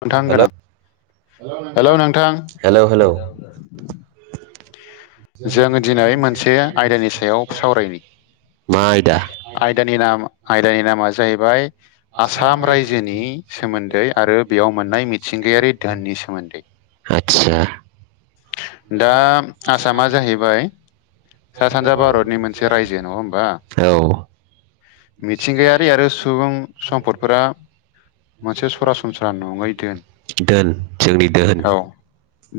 [unintelligible] Hello गोनां hello नोंथां hello hello जोङो दिनै मोनसे आयदानि सायाव सावरायनि मा आयदा आयदानि नाम आयदानि नामा जाहैबाय आसाम रायजोनि सोमोन्दै आरो बेयाव मोननाय मिथिंगायारि धोननि सोमोन्दै आदसा दा आ सामा जाहैबाय सा सानजा भारतनि मोनसे रायजो नङा होमबा? औ मिथिंगायारि आरो सुबुं सम्पदफोरा मोनसे सरासनस्रा फ्रा नंगा दोन दोन जोंनि दोहोन औ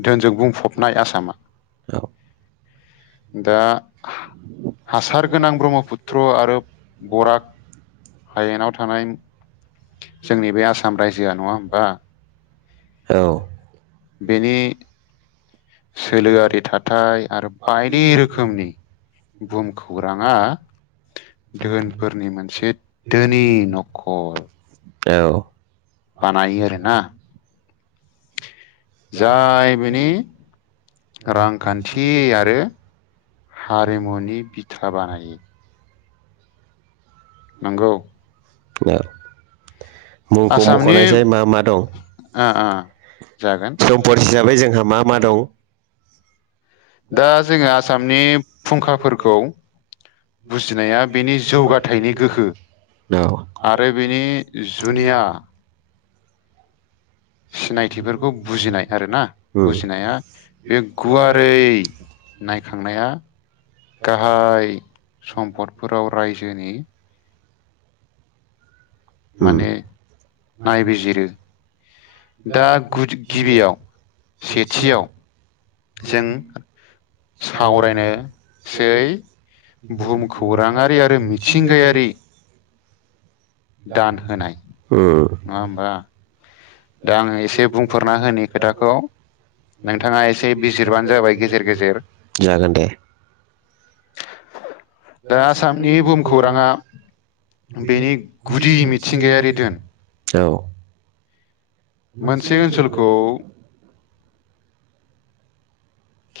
दोनजों बुंफबनाय आसामा औ दा हासार गोनां ब्रह्मपुत्र आरो बराग हायेनआव थानाय जोंनि बे आसाम रायजोआ नङा बा औ बेनि सोलोआरि थाथाय आरो बायदि रोखोमनि बुहुम खौराङा दोहोनफोरनि मोनसे धोनि न'खर औ बानायो आरोना जाय बिनि रांखान्थि आरो हारिमुनि बिथा बानायो नंगौ औ मुंखौ आसामनि मख'नायसाय मा मा दं? ओ ओ जागोन सम्पद हिसाबै जोंहा मा मा दं? दा जोङो आसामनि फुंखाफोरखौ बुजिनाया बेनि जौगाथायाइनि गोहो। औ आरो बिनि जुनिया सिनायथिफोरखौ बुजिनाय आर ना उम बुजिनाया बे गुवारै नायखांनाया गाहाय सम्पदफोराव रायजोनि उम माने नायबिजिरो। दा गुदि -गिबियाव, सेथियाव जों सावरायनोसै बुहुम खौराङारि आरो मिथिंगायारि। दान होनाय उम नङा होमबा? दा आङो एसे बुंफोरना होननि खोथाखौ नोंथाङा एसे बिजिरबानो जाबाय गेजेर -गेजेर। जागोन दे दा आसामनि बुहुमखौराङा बेनि गुदि मिथिंगायारि दोन। औ मोनसे ओनसोलखौ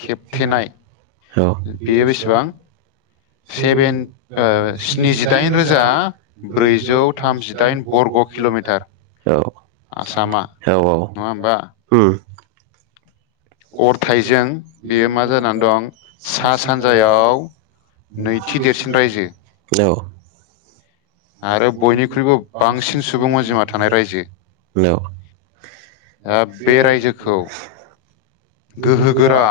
दिन्थिनाय बियो बेयो बिसिबां बेसेबां सेभेन स्निजिदाइन रोजा ब्रैजौ थामजिदाइन ब औ औ आसामा औ नङा होमबा अम। अरथाइजों बेयो मा जानानै दं सा-सानजायाव नैथि देरसिन रायजो। आरो बयनिख्रुइबो बांसिन सुबुं अनजिमा थानाय रायजो। ओ बे रायजोखौ गोहोगोरा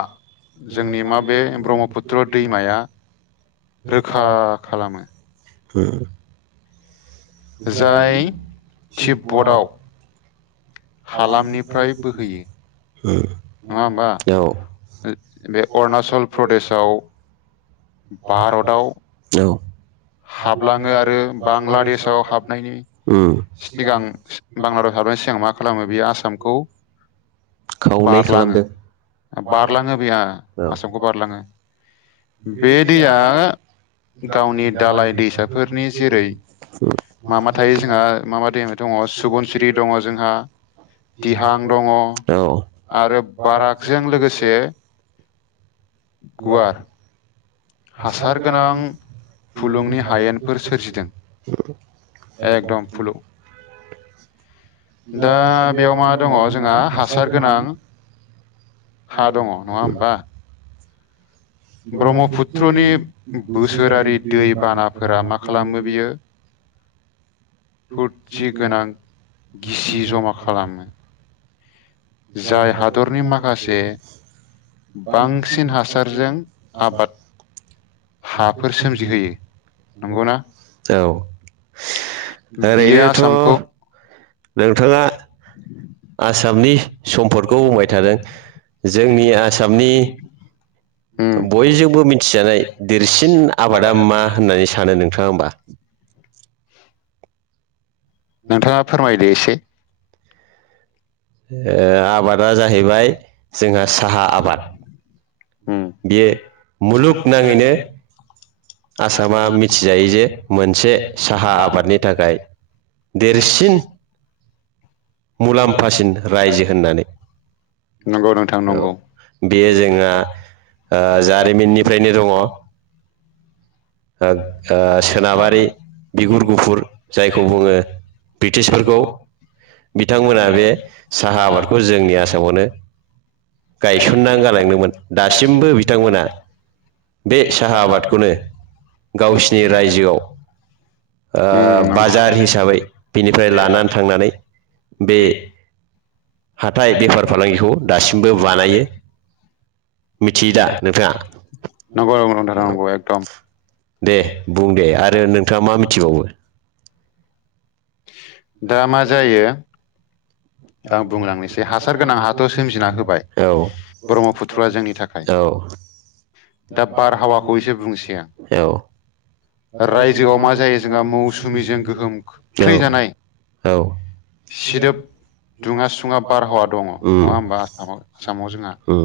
जोंनि माबे ब्रह्मपुत्र दैमाया रोखा खालामो। ओ। जाय तिपबर्डआव मालानिफ्राय बोहैयो नङा नङा होमबा होनबा? बे अरुणाचल प्रदेशआव। भारत भारताव आव औ। हाबलाङो आरो बांलादेशआव हाबनायनि उम सिगां बांलाद हाबनायनि सिगां मा खालामो बेयो आसामखौ। खावनै बारलाङो खालामदों। बारलाङो बेैया औ आसामखौ बारलाङो। बे दैया गावनि दालाय दैसाफोरनि जेरै- मा-मा थायो जोंहा मा-मा दैमा दङ सुबुनसिरि दं दङ जोंहा। दिहां दङ औ आरो बारागजों लोगोसे। गुवार। हासार गोनां फुलुंनि हायेनफोर सोरजिदों। एकदम फुलुग। दा बेयाव मा दङ जोंहा हासार गोनां। हा दङ नङा होमबा। ब्रह्मपुत्रनि बोसोरारि दैबानाफोरा मा खालामो बियो। फुदसि गोनां गिसि जमा खालामो। जाय हादरनि माखासे बांसिन हासारजों आबाद। नाफोर हाफोर सोमजिदों सोमजिहोयो नंगौ ना? नंगौना औ। बियो ओरैनोथ' आसामखौ नोंथाङा। आसामनि सम्पदखौ बुंबाय थादों जोंनि आसामनि उम बयजोंबो मिथिजानाय देरसिन आबादा मा होननानै सानो नोंथाङा होमबा। नोंथाङा फोरमायदो एसे। ओ आबादा जाहैबाय जोंहा साहा आबाद। उम बेयो मुलुगनाङैनो। आसामा मिथिजायो जे मोनसे साहा आबादनि थाखाय। देरसिन। मुलाम्फासिन रायजो होननानै। नंगौ नोंथां औ नंगौ बेयो जोंहा ओ जारिमिननिफ्रायनो दङ। ओग ओ सोनाबारि बिगुर गुफुर जायखौ बुङो ब्रिटिस ब्रिटिशफोरखौ फोरखौ। बिथांमोना बे साहा आबादखौ जोंनि आसामावनो। गायसननानै गालांदोंमोन दासिमबो बिथांमोना। बे साहा आबादखौनो गावसिनि रायजोआव। ओ उम बाजार हिसाबै बिनिफ्राय लानानै थांनानै। बे। हाथाय बेफार फालांगिखौ दासिमबो बानायो। मिथियो दा नोंथाङा नंगौ-नंगौ नोंथां औ एकदम। दे बुं दे आरो नोंथाङा मा मिथिबावो? दा मा जायो। आं बुंलांनोसै हासार गोनां हाथ' सोमजिना होबाय औ ब्रह्पुत्रआ जोंनि थाखाय। औ [unintelligible] [unintelligible] दा बारहावाखौ एसे बुंसै आं औ। रायजोआव मा जायो जोंहा मौसुमिजों गोहोम औ। औ। सिदोब [unintelligible] दुङा सुङा बारहावा दङ नङा होमबा आसामाव आसामाव जोंहा उम‌-उम।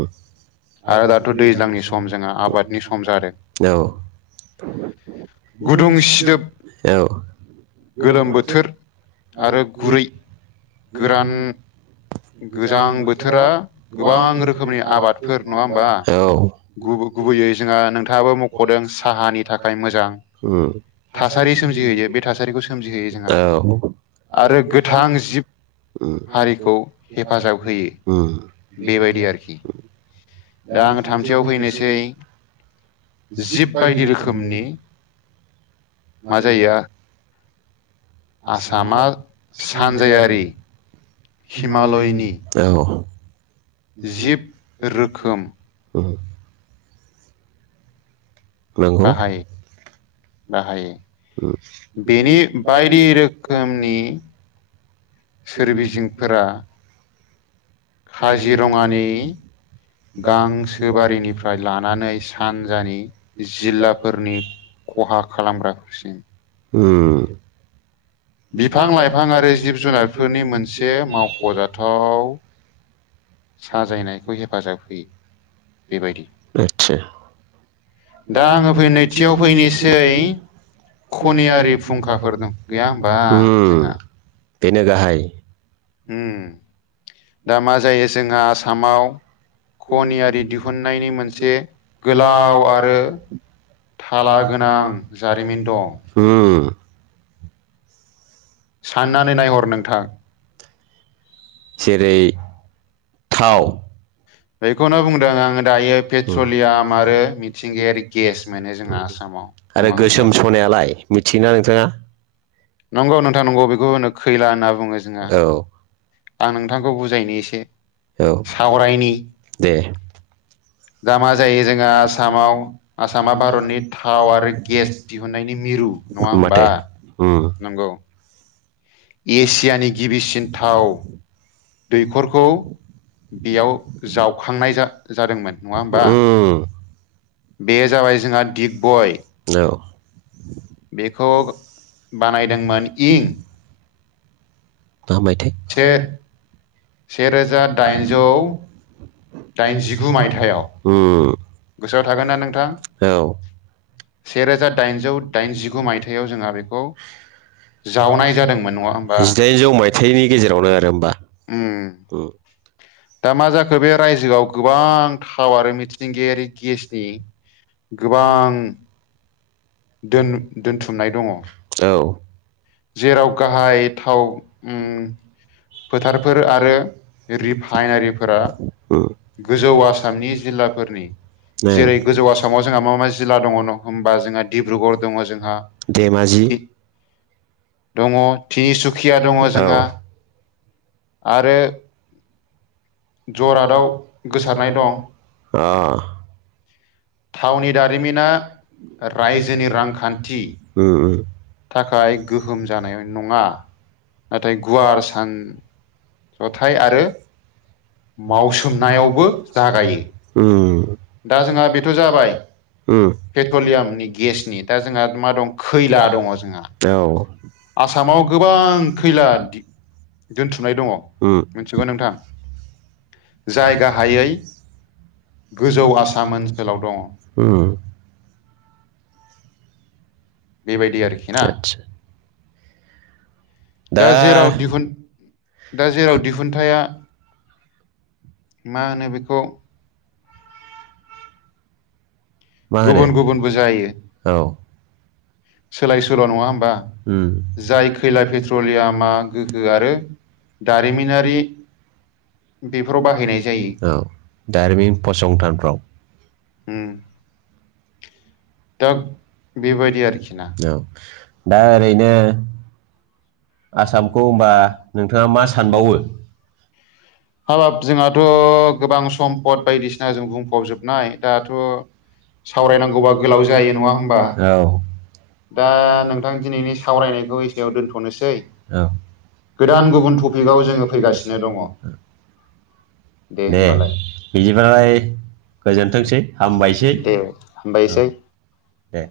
आरो दाथ' दैलांनि सम जों आबादनि सम औ। गुदुं सिदोब औ। गोलोम बोथोर आरो गुरै गोरान। गोजां बोथोरा गोबां रोखोमनि आबादफोर नङा होमबा औ। गुब जोंहा नोंथाङाबो मख'दों साहानि थाखाय मोजां थासारि सोमजिहोयो बे थासारिखौ सोमजिहोयो जोंहा सोमजिहो औ आरो गोथां जिब हारिखौ हेफाजाब होयो ओ बेबायदि आरो दा आं आङो थामथियाव सान्सेयाव फैनोसै फैनोसै जिब बायदि रोखोमनि मा जायो [unintelligible] आसामा सानजयारि सानजायारि हीमालनि हिमालयनि औ जिब रोखोम अ नंगौ उम बाहायो बेनि बायदि रोखोमनि सोरबिजिंफोरा काजिरङानि गांसोबारिनिफ्राय लानानै सानजानि जिल्लाफोरनि खहा खालामग्रा [unintelligible] ओ बिफां लाइफां आरो जिब जुनारफोरनि मोनसे मावख'जाथाव साजायनायखौ हेफाजाब होयो बेबायदि आतसा दा आं आङो फै नैथियाव फैनायथियाव फैनोसै खनियारि उम फुंखाफोर दं गैया होमबा बेनो गाहाय उम दा मा जायो जोंहा आसामाव खनियारि दिहुननायनि मोनसे गोलाव आरो थाला गोनां जारिमिन दं उम साननानै नायहर नोंथां ए जेरै थाव बेखौनो बुंदों आङो दायो पेट्रलियाम आरो मिथिंगायारि गेस मोनो जोंहा आसामाव आरो नङा होमबा गोसोम सनायालाय मिथियोना नोंथाङा [unintelligible] नंगौ बेखौ होनो खैला होनना बुङो जोंहा औ आं नोंथांखौ बुजायनो एसे औ सावरायनि दे दाामा जायो जोंहा आसामाव आसामा भारतनि थाव आरो गेस दिहुनन्नायनि मिरु नङा होमबा उम नंगौ एसियानि गिबिसिन थाव दैफोरखौ दैखरखौ बेयाव जावखांनाय जादोंमोन नङा होमबा बे जाबाय जोंहा दिगबय औ बेखौ बानायदोंमोन इं मा माइथाय से सेरोजा दाइनजौ दाइनजिगु मायथाइयाव उम गोसोआव थागोन ना नोंथां औ सेरोजा दाइनजौ दाइनजिगु मायथायाइयाव जोंहा बेखौ जावनाय जादोंमोन नङा होमबा जिाइनजौ मायथाइनि गेजेरावनो आरो होमबा उम दा मा जाखो बे रायजोआव गोबां थाव आरो मिथिंगायारि गेसनि गोबां दोनथुमनाय दङ औ जेराव गाहाय थाव उम फोथारफोर आरो आरो रिफाइनारिफोरा उम गोजौ आसामनि जिल्लाफोरनि जेरै गोजौ आसामाव जोंहा माबा मा जिल्ला दङ होनोमबा जोंहा डिब्रुगर दङ जोंहा थि दङ तिनसुखकया दङ आरो जरहाटआव जरहातआव गोसारनाय गोसारानाय दं ओ थावनि दारिमिना रायजोनि रांखान्थि उम थाखाय गोहोम जानाय नङा नाथाय गुवार सान जथाय आरो मावसोमनायावबो जागायो। दा जोंहा बेथ जाबाय पेट्रलियाम गेसनि दा जोंना मा दं खैला दङ जोंना आसामाव गोबां खैला दोनथिुमनाय दङ मिथिगोन नोंथां। जाय जायगाहायै गाहायै गोजौ आसाम ओनसोल उम बेबायदि आरोखि ना दा जेराव दिहुन दा जेराव दिहुनथाइआ मा होनो बेखौ मा गुबुन गुबुनबो जायो। होनो सोलाय सोल' नङा होमबा जाय खैला पेट्रलियामा गोहो आरो दारिमिनारि दारिमनारि [unintelligible] बे बाहनाय जायो। औ दारिमिन फसंथानफोराव। ओम औ बेबायदि आरोखि ना दा ओरैनो आसामखौ होनबा नोंथाङा मा सानबावो? [unintelligible] हाबाब जोंहाथ' गोबां सम्फद बायदिसिना जों बुंफबजोबनाय दाथ' सावरायन गोबां गोलाव जायो नङा होनबा। दा नोंथां दिनैनि सावरायनायखौ एसे दोनथ'नोसै। गोदान गुबुन टपिकआव जोङो फैगासिनो दङ । दे बिदिब्लाय गोजोनथोंसै हामबायसै दे हामबायसै दे।